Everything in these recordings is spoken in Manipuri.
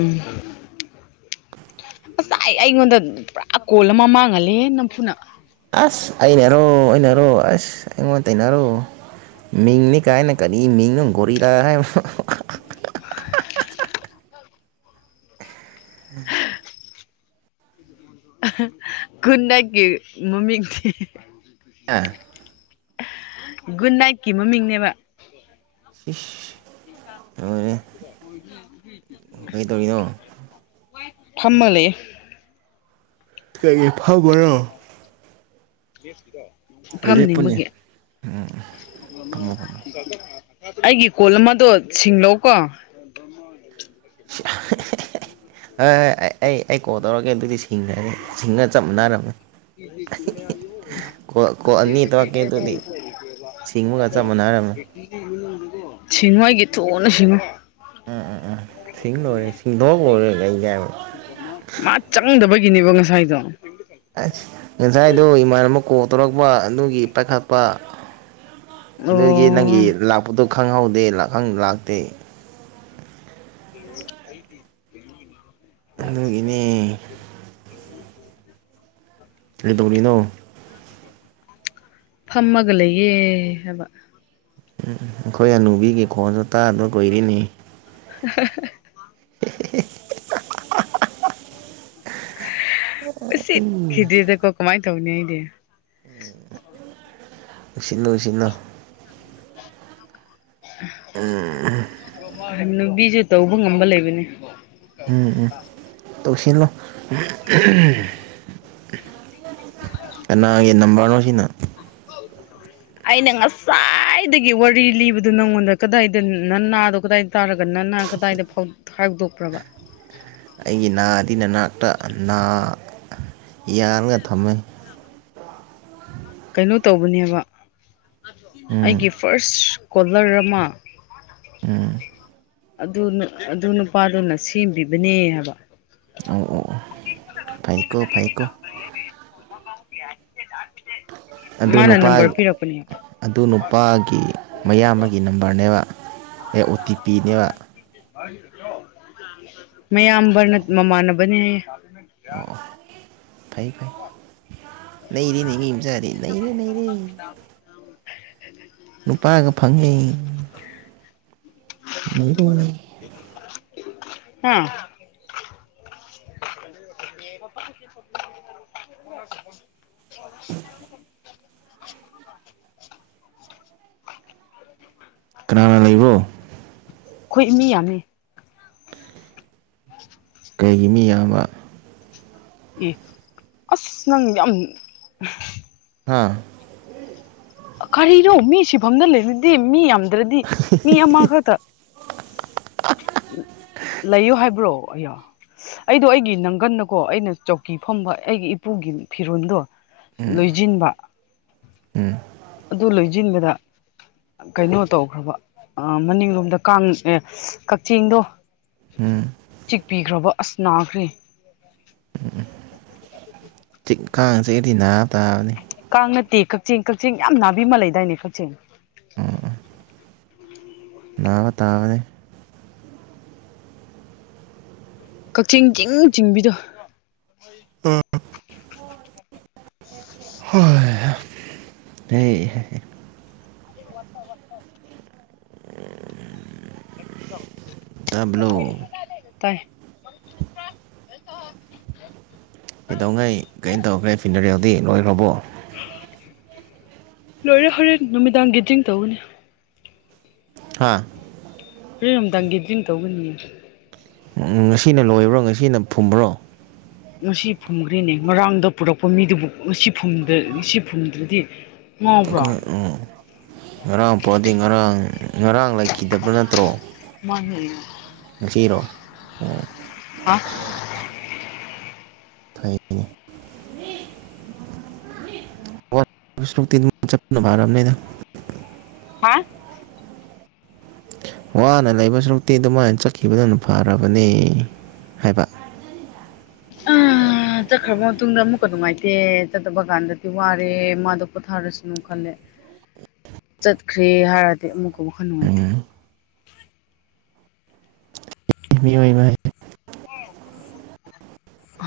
ꯎ ꯉꯁꯥꯏ ꯑꯩꯉꯣꯟꯗ ꯄꯨꯔꯥ ꯑꯀꯣꯜ ꯑꯃ ꯃꯥꯡꯍꯜꯂꯦ ꯅꯝꯐꯨꯅ ꯑꯁ ꯑꯩꯅꯔꯣꯔꯣ ꯑꯁ ꯑꯩꯉꯣꯟꯗ ꯇꯩꯅꯔꯣ ꯃꯤꯡꯅꯤ ꯀꯥꯏꯅ ꯀꯔꯤ ꯃꯤꯡꯅꯣꯒꫭꯔꯤꯔꯥ ꯍꯥꯏꯕ [inaudible] ꯑ ꯍ ꯒꯨꯗꯅꯥꯢꯇꯀꯤ ꯃꯃꯤꯡꯅꯤ ꯑꯥ ꯒꯨꯗ ꯅꯥꯏꯠꯀꯤ ꯃꯃꯤꯡꯅꯦꯕ ꯏꯁ ꯂꯣꯏꯔꯦ ꯀꯩꯗꯧꯔꯤꯅꯣ [unintelligible] ꯐꯝꯃ ꯂꯩꯌꯦ ꯀꯩꯔꯤ ꯐꯝꯕꯅꯣ ꯂꯦꯞꯄꯨꯅꯦ ꯐꯝꯅꯤꯡꯕꯒꯤ ꯐꯝꯃꯣ ꯐꯝꯃꯣ ꯑꯩꯒꯤ ꯀꯣꯜ ꯑꯃꯗꯣ ꯁꯤꯡꯂꯧ ꯀꯣ ꯃ [inaudible] ꯑꯩ ꯑꯩ ꯀꯣꯜ ꯇꯧꯔꯒꯦ ꯑꯗꯨꯗꯤ ꯁꯤ ꯊꯤꯡꯅ ꯁꯤꯡꯒ ꯆꯞ ꯃꯥꯟꯅꯔꯝꯃꯦ [inaudible] ꯀꯣ ꯀꯣ ꯑꯅꯤ ꯏꯠꯇ ꯀꯦꯗꯨꯗꯤ ꯁꯤꯁꯤꯡꯃꯒ ꯆ ꯃꯅꯔꯝ ꯁꯤꯡꯉꯣꯏꯒꯤ ꯊꯨꯅ ꯁꯤꯡꯉꯣ ꯎꯝ ꯎꯝ ꯎꯝ ꯁꯤꯡ ꯂꯔꯦ ꯁꯤꯡꯗꯣꯛ ꯀꯔꯦ ꯂꯩꯖꯕ ꯃꯥ ꯆꯪꯗꯕꯒꯤꯅꯦꯕ ꯉꯁꯥꯏꯗꯣ ꯑꯁ ꯉꯁꯥꯏꯗꯨꯣ ꯏꯃꯥꯟꯅꯕ ꯀꯣꯛ ꯇꯧꯔꯛꯄ ꯑꯗꯨꯒꯤ ꯄꯥꯏꯈꯠꯄ ꯑꯣ ꯑꯗꯨꯗꯒꯤ ꯅꯪꯒꯤ ꯂꯥꯛꯄꯗꯣ ꯈꯪꯍꯧꯗꯦ ꯂꯥꯛꯇꯦ ꯑꯩꯗꯤ [inaudible] ꯑꯗꯨꯒꯤꯅꯦ ꯀꯩꯗꯧꯔꯤꯅꯣ ꯎ [unintelligible] ꯐꯝꯃꯒ ꯂꯩꯌꯦ ꯍꯥꯏꯕ ꯎꯝ ꯑꯩꯈꯣꯏ ꯑꯅꯨꯕꯤꯒꯤ ꯈꯣꯟꯁꯨ ꯇꯥꯗ ꯀꯨꯏꯔꯤꯅꯤ ꯍ ꯍ [inaudible] ꯎꯁꯤꯠꯈꯤꯗ꯭ꯔꯦꯗꯀꯣ ꯀꯃꯥꯏꯅ ꯇꯧꯅꯤ ꯑꯩꯗꯤ ꯎꯁꯤꯂꯣ ꯎꯁꯤꯂꯣ ꯎꯝ ꯅꯨꯕꯤꯁꯨ ꯇꯧꯕ ꯉꯝꯕ ꯂꯩꯕꯅꯦ ꯎꯝ ꯎꯝ ꯇꯧꯁꯤꯜꯂꯣ ꯀꯅꯥꯒꯤ ꯅꯝꯕꯔꯅꯣ ꯁꯤꯅ [unintelligible] ꯑꯩꯅ ꯉꯁꯥꯏꯗꯒꯤ ꯋꯥꯔꯤ ꯂꯤꯕꯗꯨ ꯅꯪꯉꯣꯟꯗ ꯀꯗꯥꯏꯗ ꯅꯅꯥꯗꯣ ꯀꯗꯥꯏꯗ ꯇꯥꯔꯒ ꯅꯅꯥ ꯀꯗꯥꯏꯗ ꯐꯧꯗꯣꯛ ꯈꯧꯗꯣꯛꯈ꯭ꯔꯕ ꯑꯩꯒꯤ ꯅꯥꯗꯤ ꯅꯅꯥꯛꯇ ꯌꯥꯜꯉ ꯊꯝꯃꯤ ꯀꯩꯅꯣ ꯇꯧꯕꯅꯦꯕ ꯎꯝ ꯑꯩꯒꯤ ꯐꯥꯔꯁ ꯀꯣꯂꯔ ꯑꯃ ꯎꯝ ꯑꯗꯨ ꯑꯗꯨ ꯅꯨꯄꯥꯗꯨꯅ ꯁꯦꯝꯕꯤꯕꯅꯦ ꯍꯥꯏꯕ ꯑꯣ ꯑꯣ ꯑꯣ ꯐꯥꯏꯀꯣ ꯐꯥꯏꯀꯣ ꯑꯗꯨ ꯃꯥꯅ ꯅꯨꯄꯥ ꯅꯝꯕꯔ ꯄꯤꯔꯛꯄꯅꯦ ꯑꯗꯨ ꯅꯨꯄꯥꯒꯤ ꯃꯌꯥꯝꯕ ꯅꯝꯕꯔꯅꯦꯕ ꯑꯦ ꯑꯣ ꯇꯤ ꯄꯤꯅꯦꯕ ꯃꯌꯥꯝꯕꯅ ꯃꯃꯥꯟꯅꯕꯅꯦ ꯍꯥꯏꯌꯦ ꯑꯣ ꯐꯩ ꯐꯩ ꯅꯔꯤ ꯅꯉꯝ ꯆꯔꯤ ꯅꯔꯦ ꯅꯔꯦ ꯅꯨꯄꯥꯒ ꯐꯪꯉꯩ ꯂꯩꯔ ꯍꯥꯝ ꯁꯣ ꯑꯣ [inaudible] ꯀꯅꯥꯅ ꯂꯩꯕꯣ ꯑꯩꯈꯣꯏ ꯏ ꯃꯤ ꯌꯥꯅꯤ [inaudible] ꯀꯩꯒꯤ ꯃꯤ ꯌꯥꯝꯕ ꯑꯦ ꯑꯁ ꯅꯪ ꯌꯥꯝ ꯍꯥꯥ ꯀꯔꯤꯅꯣ ꯃꯤ ꯁꯤꯐꯝꯗ ꯂꯩꯔꯗꯤꯦ ꯃꯤ ꯌꯥꯝꯗ꯭ꯔꯗꯤ ꯃꯤ ꯑꯃꯈꯛꯇ ꯂꯩꯌꯣ ꯍꯥꯏꯕ꯭ꯔꯣ ꯑꯌꯣ ꯑꯩꯗꯣ ꯑꯩꯒꯤ ꯅꯪꯒꯟꯅꯀꯣ ꯑꯩꯅ ꯆꯧꯀꯤ ꯐꯝꯕ ꯑꯩꯒꯤ ꯏꯄꯨꯒꯤ ꯐꯤꯔꯣꯜꯗꯣ ꯎꯝ ꯂꯣꯏꯁꯤꯟꯕ ꯎꯝ ꯑꯗꯨ ꯂꯣꯏꯁꯤꯟꯕꯗ ꯀꯩꯅꯣ ꯇꯧꯈ꯭ꯔꯕ ꯃꯅꯤꯡꯂꯣꯝꯗ ꯀꯥꯡ ꯑꯦ ꯀꯛꯆꯤꯡꯗꯣ ꯎꯝ ꯆꯤꯛꯄꯤꯈ꯭ꯔꯕ ꯑꯁ ꯅꯥꯈ꯭ꯔꯦ ꯇꯤꯛ ꯀꯥꯡꯁꯦꯒꯗꯤ ꯅꯥ ꯇꯥꯕꯅꯤ ꯀꯥꯡ ꯅꯠꯇꯦ ꯀꯛꯆꯤꯡ ꯀꯛꯆꯤꯡ ꯌꯥꯝ ꯅꯥꯕꯤꯃ ꯂꯩꯗꯥꯏꯅꯦ ꯀꯛꯆꯤꯡ ꯅꯅꯥꯕ ꯇꯥꯕꯅꯦ ꯀꯛꯆꯤꯡꯒꯤꯡ ꯆꯤꯡꯕꯤꯗꯣ ꯑꯥ ꯍ ꯍ [inaudible] ꯆꯠꯂꯦ ꯇꯕ꯭ꯂꯣ ꯇ ꯀꯩꯗꯧꯉꯩ ꯀꯩꯅ ꯇꯧꯈ꯭ꯔꯦ ꯐꯤꯟꯅꯔꯦꯎꯗꯤ ꯂꯣꯏꯈ꯭ꯔꯕꯣ ꯂꯣꯏꯔꯦ ꯍꯣꯔꯦꯟ ꯅꯨꯃꯤꯗꯥꯡ ꯒꯇ꯭ꯤꯡ ꯇꯧꯅꯤ ꯍꯥꯥ ꯄꯔꯣꯝꯇꯪꯒꯤ ꯗ꯭ꯔꯤꯡ ꯇꯧꯕꯒꯅꯤꯅꯦ ꯉꯁꯤꯅ ꯂꯣꯏꯕ꯭ꯔꯣ ꯉꯁꯤꯅ ꯐꯨꯝꯕ꯭ꯔꯣ ꯉꯁꯤ ꯐꯨꯝꯈ꯭꯭ꯔꯦꯅꯦ ꯉꯔꯥꯡꯗ ꯄꯨꯔꯛꯄ ꯃꯤꯗꯨꯕꯨ ꯉꯁꯤ ꯐ ꯉꯁꯤ ꯐꯨꯝꯗ꯭ꯔꯗꯤ ꯉꯥꯎꯕ꯭ꯔꯣ ꯑꯩꯈꯣꯏ ꯎ ꯉꯔꯥꯡ ꯄꯣꯛꯑꯗꯤ ꯉꯔꯥꯡ ꯉꯔꯥꯡ ꯂꯩꯈꯤꯗꯕ꯭ꯔꯥ ꯅꯠꯇ꯭ꯔꯣ ꯃꯥꯡꯖ ꯅꯨꯡꯁꯤꯔꯣ ꯎꯝ ꯍꯥ ꯐꯩꯅꯤ ꯁꯣꯛ ꯆꯄꯚꯔ ꯑꯃ ꯅꯅ ꯍꯥ ꯋꯥꯅ ꯂꯩꯕ ꯁꯔꯨꯛꯇꯤ ꯑꯗꯨꯃꯥꯏꯅ ꯆꯠꯈꯤꯕꯗꯨꯅ ꯐꯔꯕꯅꯤ ꯍꯥꯏꯕ ꯑꯥ ꯆꯠꯈ꯭ꯔꯕ ꯃꯇꯨꯡꯗ ꯑꯃꯨꯛꯀ ꯅꯨꯡꯉꯥꯏꯇꯦ ꯆꯠꯇꯕ ꯀꯥꯟꯗꯗꯤ ꯋꯥꯔꯦ ꯃꯥꯗꯣ ꯄꯣꯊꯥꯔꯁꯅꯨ ꯈꯜꯂꯦ ꯆꯠꯈ꯭ꯔꯦ ꯍꯥꯏꯔꯗꯤ ꯑꯃꯨꯛꯀ ꯑꯃꯛ ꯈꯔ ꯅꯨꯡꯉꯥꯏꯇꯦ ꯎꯝ ꯃꯤꯑꯣ ꯑꯣꯏꯕ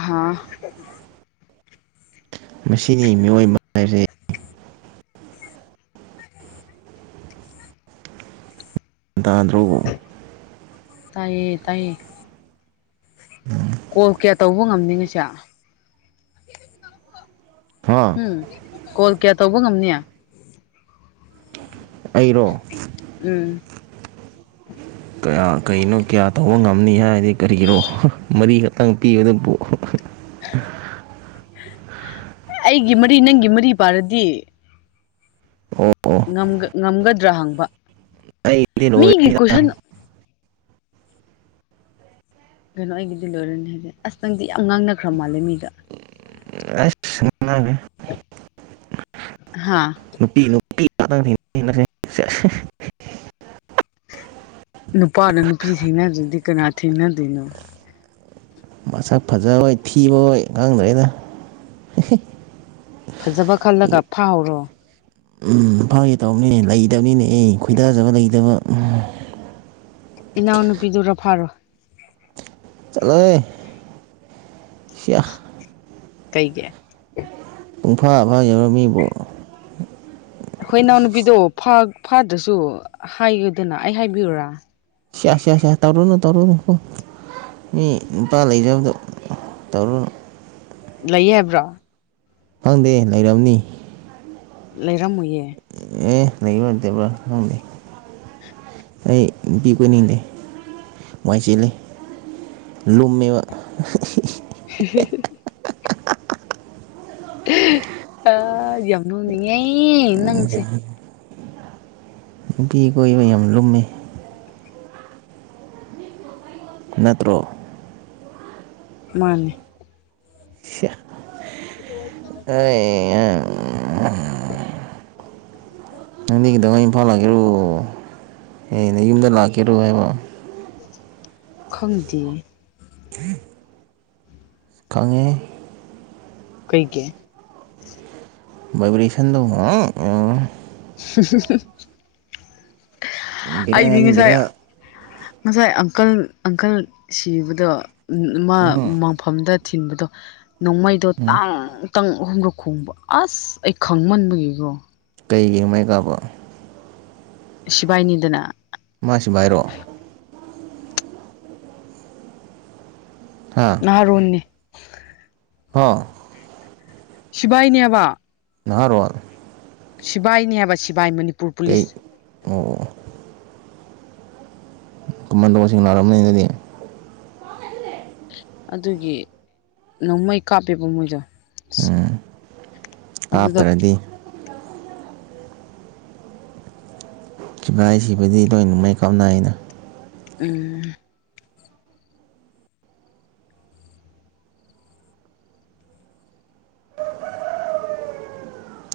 ꯍꯥꯥ [inaudible] ꯃꯁꯤꯅꯤ ꯃꯤꯑꯣꯏ ꯍꯥꯏꯁꯦ ꯟ ꯇꯥꯗ꯭ꯔꯣꯕ ꯇꯥꯏꯌꯦ ꯇꯥꯏꯌꯦ ꯀꯣꯜ ꯀꯌꯥ ꯇꯧꯕ ꯉꯝꯅꯤꯡꯉꯁꯦ ꯍꯥꯥ ꯎꯝ ꯀꯣꯜ ꯀꯌꯥ ꯇꯧꯕ ꯉꯝꯅꯤ ꯑꯩꯔꯣ ꯎꯝ ꯀꯌꯥ ꯀꯩꯅꯣ ꯀꯌꯥ ꯇꯧꯕ ꯉꯝꯅꯤ ꯍꯥꯏꯔꯗꯤ ꯀꯔꯤꯒꯤꯅꯣ ꯃꯔꯤꯈꯛꯇꯪ ꯄꯤꯕ ꯑꯗꯨꯕꯨ ꯑꯩꯒꯤ ꯃꯔꯤ ꯅꯪꯒꯤ ꯃꯔꯤ ꯄꯥꯔꯗꯤ ꯑꯣ ꯍꯣ ꯉꯝꯒꯗ꯭ꯔꯥ ꯍꯪꯕ ꯑꯩꯗꯤ ꯃꯤꯒꯤ ꯀꯣꯏꯁꯟ ꯂꯣꯏꯔꯅꯤꯗ ꯀꯩꯅꯣ ꯑꯩꯒꯤꯗꯤ ꯂꯣꯏꯔꯅꯤ ꯍꯥꯏꯁꯦ ꯑꯁꯇꯪꯗꯤ ꯌꯥꯝ ꯉꯥꯡꯅꯈ꯭ꯔ ꯃꯥꯜꯂꯦ ꯃꯤꯗ ꯁꯅꯒꯦ ꯍꯥꯥ ꯅꯨꯄꯤ ꯅꯨꯄꯤ ꯉꯥꯛꯇꯪ ꯊ ꯅꯨꯄꯥꯅ ꯅꯨꯄꯤ ꯊꯦꯡꯅꯗ꯭ꯔꯗꯤ ꯀꯅꯥ ꯊꯦꯡꯅꯗꯣꯏꯅꯣ ꯃꯁꯛ ꯐꯖꯔꯣꯏ ꯊꯤꯕꯣꯏ ꯉꯥꯡꯗ꯭ꯔꯦꯅ ꯐꯖꯕ ꯈꯜꯂꯒ ꯐꯥꯍꯧꯔꯣ ꯎꯝ ꯐꯥꯒꯦ ꯇꯧꯕꯅꯤ ꯂꯩꯇꯕꯅꯤꯅꯦ ꯑꯦ ꯈꯣꯏꯗꯥꯖꯕ ꯂꯩꯇꯕ ꯎꯝ ꯏꯅꯥꯎꯅꯨꯄꯤꯗꯨꯔꯣ ꯐꯥꯔꯣ ꯆꯠꯂꯣꯏ ꯀꯩꯒꯤ ꯄꯨꯡꯐꯥ ꯐꯥ ꯌꯧꯔꯝꯃꯤꯕꯨꯣ ꯍꯣꯏ ꯏꯅꯥꯎꯅꯨꯄꯤꯗꯣ ꯐꯥꯗ꯭ꯔꯁꯨ ꯍꯥꯏꯒꯗꯅ ꯑꯩ ꯍꯥꯏꯕꯤꯔꯨꯔꯥ ꯁꯤ ꯁꯤꯌꯥꯁꯦ ꯇꯧꯔꯣꯅ ꯇꯧꯔꯣ ꯅꯣ ꯃꯤ ꯅꯨꯄꯥ ꯂꯩꯖꯕꯗꯣ ꯇꯧꯔꯨꯅꯨ ꯂꯩ ꯍꯥꯏꯕ꯭ꯔꯣ ꯈꯪꯗꯦ ꯂꯩꯔꯝꯅꯤ ꯂꯩꯔꯝꯃꯣꯏꯌꯦ ꯑꯦ ꯂꯩꯕꯗꯕ꯭ꯔꯣ ꯂꯪꯅꯦ ꯑꯩ ꯄꯕꯨꯅꯤꯡꯗꯦ ꯃꯥꯏꯁꯤꯦ ꯂꯩ ꯂꯨꯝꯝꯃꯤꯕ [inaudible] ꯑ ꯌꯥꯝ ꯅꯨꯅꯤꯡꯉꯦ ꯅꯪꯁꯦ ꯅꯨꯄꯤ ꯀꯣꯏꯕ ꯌꯥꯝ ꯂꯨꯝꯃꯤ ꯅꯠꯇ꯭ꯔꯣ ꯃꯥꯅꯦ ꯑ ꯑ ꯑ ꯍꯅꯤꯗꯉ ꯏꯝꯐꯥꯜ ꯂꯥꯛꯀꯦꯔꯣ ꯑꯦꯅꯦ ꯌꯨꯝꯗ ꯂꯥꯛꯀꯦꯔꯣ ꯍꯥꯏꯕ ꯈꯪꯗꯦ ꯎꯝ ꯈꯪꯉꯦ ꯀꯩ ꯀꯦ ꯚꯥꯏꯕ꯭ꯔꯦꯁꯟꯗꯣ ꯑꯩꯗꯤ ꯕꯦꯔꯥꯅꯤ ꯉꯁꯥꯏ ꯕꯦꯔꯥ ꯉꯁꯥꯏ ꯑꯪꯀꯜ ꯑꯪꯀꯜ ꯁꯤꯕꯗꯣ ꯃꯥ ꯃꯪꯐꯝꯗ ꯊꯤꯟꯕꯗꯣ ꯅꯣꯡꯃꯩꯗꯣ ꯇꯥꯡ ꯈꯤꯇꯪ ꯑꯍꯨꯝꯂꯛ ꯈꯣꯡꯕ ꯑꯁ ꯑꯩ ꯈꯪꯃꯟꯕꯒꯤꯀꯣ ꯀꯩꯒꯤ ꯃꯩ ꯀꯥꯕꯣ ꯁꯤꯕꯥꯏꯅꯤꯗꯅ ꯃꯥ ꯁꯤꯐꯥꯏꯔꯣ ꯍꯥ ꯑꯥꯔꯣꯟꯅꯤ ꯍꯥꯥ ꯁꯤꯕꯥꯏꯅꯦꯕ ꯅꯍꯥꯔꯣꯜ ꯁꯤꯕꯥꯏꯅꯤ ꯍꯥꯏꯕ ꯁꯤꯕꯥꯏ ꯃꯅꯤꯄꯨꯔ ꯄꯨꯂꯤꯁ ꯫ ꯑꯣ ꯑꯣ ꯀꯃꯟꯗꯣꯡꯁꯤꯡ ꯅꯥꯔꯔꯕꯅꯤꯗꯨꯗꯤ ꯑꯗꯨꯒꯤ ꯅꯣꯡꯃꯩ ꯀꯥꯞꯄꯦꯕ ꯃꯣꯏꯗꯣ ꯫ [unintelligible] ꯑꯗꯨꯗ ꯀꯥꯞꯇ꯭ꯔꯗꯤ ꯁꯤꯐꯥꯏ ꯁꯤꯕꯗꯤ ꯂꯣꯏ ꯅꯨꯡꯃꯩ ꯀꯥꯞꯅꯩꯏ ꯑꯩꯅ ꯎꯝ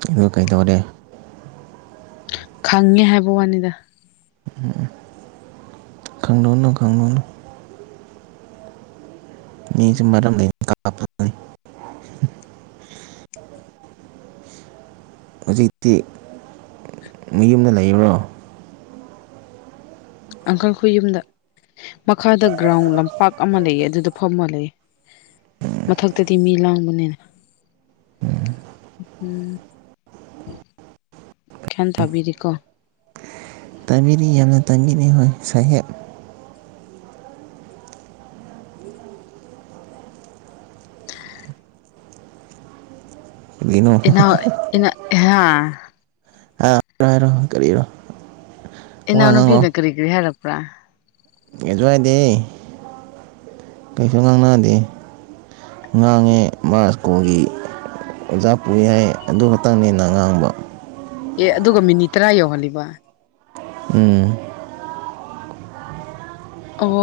ꯑꯗꯨꯒ ꯀꯩꯗꯧꯔꯦ ꯈꯪꯉꯦ ꯍꯥꯏꯕ ꯋꯥꯅꯤꯗ ꯎꯝ ꯈꯪꯉꯨꯅꯨ ꯈꯪꯉꯨꯅꯨ ꯃꯤꯁꯨ ꯃꯔꯝ ꯂꯩꯅ ꯀꯥꯞ [unintelligible] ꯍꯧꯖꯤꯛꯇꯤ ꯃꯌꯨꯝꯗ ꯂꯩꯕ꯭ꯔꯣ ꯑꯪꯀꯜ ꯈꯣꯏ ꯌꯨꯝꯗ ꯃꯈꯥꯗ ꯒ꯭ꯔꯥꯎꯟ ꯂꯝꯄꯥꯛ ꯑꯃ ꯂꯩꯌꯦ ꯑꯗꯨꯗ ꯐꯝꯃ ꯂꯩꯌꯦ ꯃꯊꯛꯇꯗꯤ ꯃꯤ ꯂꯥꯡꯕꯅꯤꯅ ꯎꯝ ꯒꯌꯥꯟ ꯇꯥꯕꯤꯔꯤꯀꯣ ꯫ ꯇꯥꯕꯤꯔꯤ ꯌꯥꯝꯅ ꯇꯥꯕꯤꯔꯤ ꯍꯣꯏ ꯁꯥꯍꯦꯞ ꯀꯔꯤꯅꯣ ꯏꯅꯥ ꯏꯅꯥ ꯍꯥ ꯥ ꯍꯥꯏꯔꯣ ꯀꯔꯤꯔꯣ ꯋꯥ ꯏꯅꯥꯎꯅ ꯉꯥꯡꯂꯛꯑꯣ ꯅꯨꯄꯤꯅ ꯀꯔꯤ ꯀꯔꯤ ꯍꯥꯏꯔꯛꯄ꯭ꯔꯥ ꯀꯩꯁꯨ ꯍꯥꯏꯗꯦ ꯀꯩꯁꯨ ꯉꯥꯡꯗꯅꯕ ꯫ ꯉꯥꯡꯉꯦ ꯃꯥꯁꯀꯣꯒꯤ ꯑꯣꯖꯥ ꯄꯨꯔꯤ ꯍꯥꯏ ꯑꯗꯨ ꯈꯛꯇꯪꯅꯤꯅ ꯉꯥꯡꯕ ꯑꯦ ꯑꯗꯨꯒ ꯃꯤꯅꯤꯠ ꯇꯔꯥ ꯌꯧꯍꯜꯂꯤꯕ ꯫ ꯎꯝ ꯑꯣ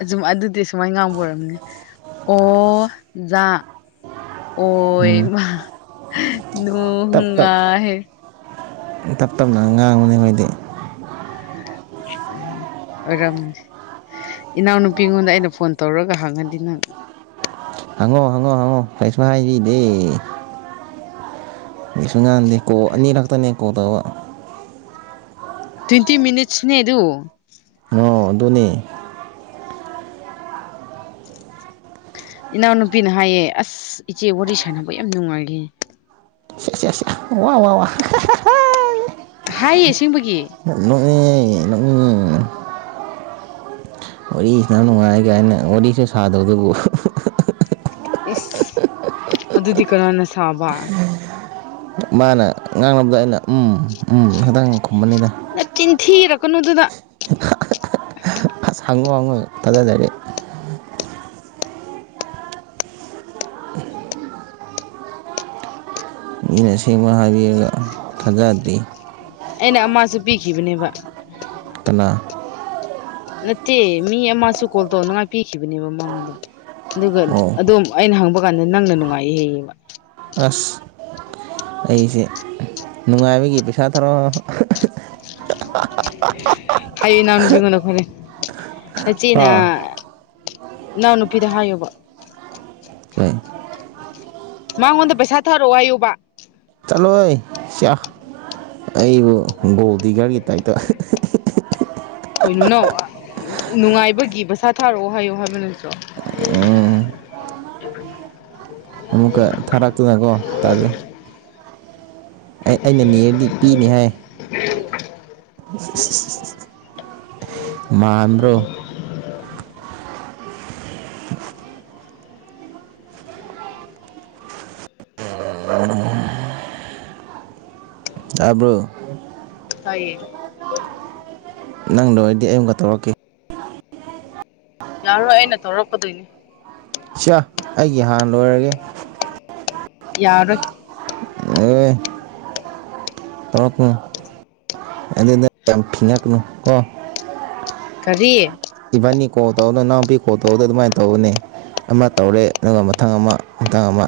ꯑꯗꯨꯨꯝ ꯑꯗꯨꯗꯤ ꯁꯨꯃꯥꯏꯅ ꯉꯥꯡꯕ ꯑꯣꯏꯔꯝꯅꯤ ꯑꯣꯖꯥ ꯑꯣ ꯎꯝ ꯏꯃꯥ ꯇꯞ ꯇꯞ ꯅꯨꯡꯉꯥꯏꯍꯦ ꯇꯞ ꯇꯞꯅ ꯉꯥꯡꯕꯅꯤ ꯑꯩꯈꯣꯏꯗꯤ [inaudible] ꯑꯣꯏꯔꯝ ꯏꯅꯥꯎꯅꯨꯄꯤꯉꯣꯟꯗ ꯑꯩꯅ ꯐꯣꯟ ꯇꯧꯔꯒ ꯍꯪꯉꯗꯤ ꯅꯪ ꯍꯪꯉꯣ ꯍꯪꯉꯣ ꯍꯪꯉꯣ ꯀꯩꯁꯨ ꯍꯥꯏꯕꯤꯗꯦ ꯌꯦꯁꯨ ꯉꯥꯟꯗꯦꯀꯣ ꯑꯅꯤꯔꯛꯇꯅꯦ ꯀꯣꯜ ꯇꯧꯕ ꯇ꯭ꯋꯦꯟꯇꯤ ꯃꯤꯅꯤꯠꯁꯅꯦ ꯑꯗꯨ ꯑꯣ ꯑꯗꯨꯅꯤ ꯏꯅꯥꯎꯅꯨꯄꯤꯅ ꯍꯥꯏꯌꯦ ꯑꯁ ꯏꯆꯦ ꯋꯥꯔꯤ ꯁꯥꯟꯅꯕ ꯌꯥꯝ ꯅꯨꯡꯉꯥꯏꯈꯤ [unintelligible] ꯍꯥꯏꯌꯦ ꯑꯁꯦꯡꯕꯒꯤ ꯅꯣꯛꯅꯤꯡꯏ ꯅꯣꯛꯅꯤꯡꯏ ꯋꯥꯔꯤ ꯁꯥꯟꯅꯩ ꯅꯨꯡꯉꯥꯏ ꯀꯥꯏꯅ ꯋꯥꯔꯤꯁꯨ ꯁꯥꯗꯕꯗꯨꯕꯨ ꯏꯁ ꯑꯗꯨꯗꯤ ꯀꯅꯥꯅ ꯁꯥꯕ ꯃꯥꯅ ꯉꯥꯡꯅꯕꯗ ꯑꯩꯅ ꯎꯝ ꯎꯝ ꯈꯛꯇꯪ ꯈꯨꯝꯕꯅꯤꯗ ꯅꯥꯆꯤꯟꯊꯤꯔꯛꯀꯅꯨꯗꯨꯗ ꯑꯁ ꯍꯪꯉꯣ ꯍꯦꯉꯣ ꯊꯥꯖꯗ꯭ꯔꯗꯤ ꯫ ꯃꯤꯅ ꯑꯁꯦꯡꯕ ꯍꯥꯏꯕꯤꯔꯒ ꯊꯥꯖꯗꯦ ꯑꯩꯅ ꯑꯃꯁꯨ ꯄꯤꯈꯤꯕꯅꯦꯕ ꯫ ꯀꯅꯥ ꯅꯠꯇꯦ ꯃꯤ ꯑꯃꯁꯨ ꯀꯣꯜ ꯇꯧꯅꯤꯉꯥꯏ ꯄꯤꯈꯤꯕꯅꯦꯕ ꯃꯉꯣꯟꯗ ꯑꯗꯨꯒ ꯑꯣ ꯑꯗꯨꯝ ꯫ ꯑꯩꯅ ꯍꯪꯕ ꯀꯥꯟꯗ ꯅꯪꯅ ꯅꯨꯡꯉꯥꯏꯌꯦ ꯍꯩꯕ ꯑꯁ ꯑꯩꯁꯦ ꯅꯨꯡꯉꯥꯏꯕꯒꯤ ꯄꯩꯁꯥ ꯊꯧꯔ ꯍꯥꯏꯌꯨ ꯏꯅꯥꯎꯅꯨꯄꯤꯉꯣꯟꯗ ꯈꯣꯠꯂꯦ ꯅꯆꯦꯅ ꯍꯥ ꯏꯅꯥꯎ ꯅꯨꯄꯤꯗ ꯍꯥꯏꯌꯣꯕ ꯀꯩ ꯃꯉꯣꯟꯗ ꯄꯩꯁꯥ ꯊꯥꯔꯛꯑꯣ ꯍꯥꯏꯌꯨꯕ ꯫ ꯆꯠꯂꯣꯍꯦ ꯑꯩꯕꯨ ꯒꯣꯜꯗꯤꯒꯔꯒꯤ ꯇꯥꯏꯇ ꯫ ꯀꯩꯅꯣ ꯅꯨꯡꯉꯥꯏꯕꯒꯤ ꯄꯩꯁꯥ ꯊꯥꯔꯛꯑꯣ ꯍꯥꯏꯌꯣ ꯍꯥꯏꯕ ꯅꯠꯇ꯭ꯔꯣ ꯫ ꯎꯝ ꯑꯃꯨꯛꯀ ꯊꯥꯔꯛꯇꯨꯅꯀꯣ ꯇꯜꯂꯤ ꯑꯩ ꯑꯩꯅ ꯅꯤꯔꯗꯤ ꯄꯤꯅꯤ ꯍꯥꯏ [inaudible] [unintelligible] ꯃꯥꯟꯕ꯭ꯔꯣ [inaudible] ꯇꯥꯕ꯭ꯔꯣ ꯇꯥꯏꯌꯦ ꯅꯪ ꯂꯣꯏꯔꯗꯤ ꯑꯩ ꯃꯨꯛꯀ ꯇꯧꯔꯛꯀꯦ ꯌꯥꯔꯣꯏ ꯑꯩꯅ ꯇꯧꯔꯛꯀꯗꯣꯏꯅꯤ ꯆꯥ ꯑꯩꯒꯤ ꯍꯥꯟꯅ ꯂꯣꯏꯔꯒꯦ ꯫ ꯌꯥꯔꯣꯏ [unintelligible] ꯇꯧꯔꯛꯀꯅꯨ ꯑꯗꯨꯗ ꯌꯥꯝ ꯊꯤꯡꯉꯛꯅꯨ ꯀꯣ ꯀꯔꯤ ꯏꯕꯥꯅꯤ ꯀꯣꯜ ꯇꯧꯕꯗꯣ ꯅꯅꯥꯎꯄꯤ ꯀꯣꯜ ꯇꯧꯗꯣ ꯑꯗꯨꯃꯥꯏꯅ ꯇꯧꯅꯦ ꯑꯃ ꯇꯧꯔꯦ ꯑꯗꯨꯒ ꯃꯊꯪ ꯑꯃ ꯃꯊꯪ ꯑꯃ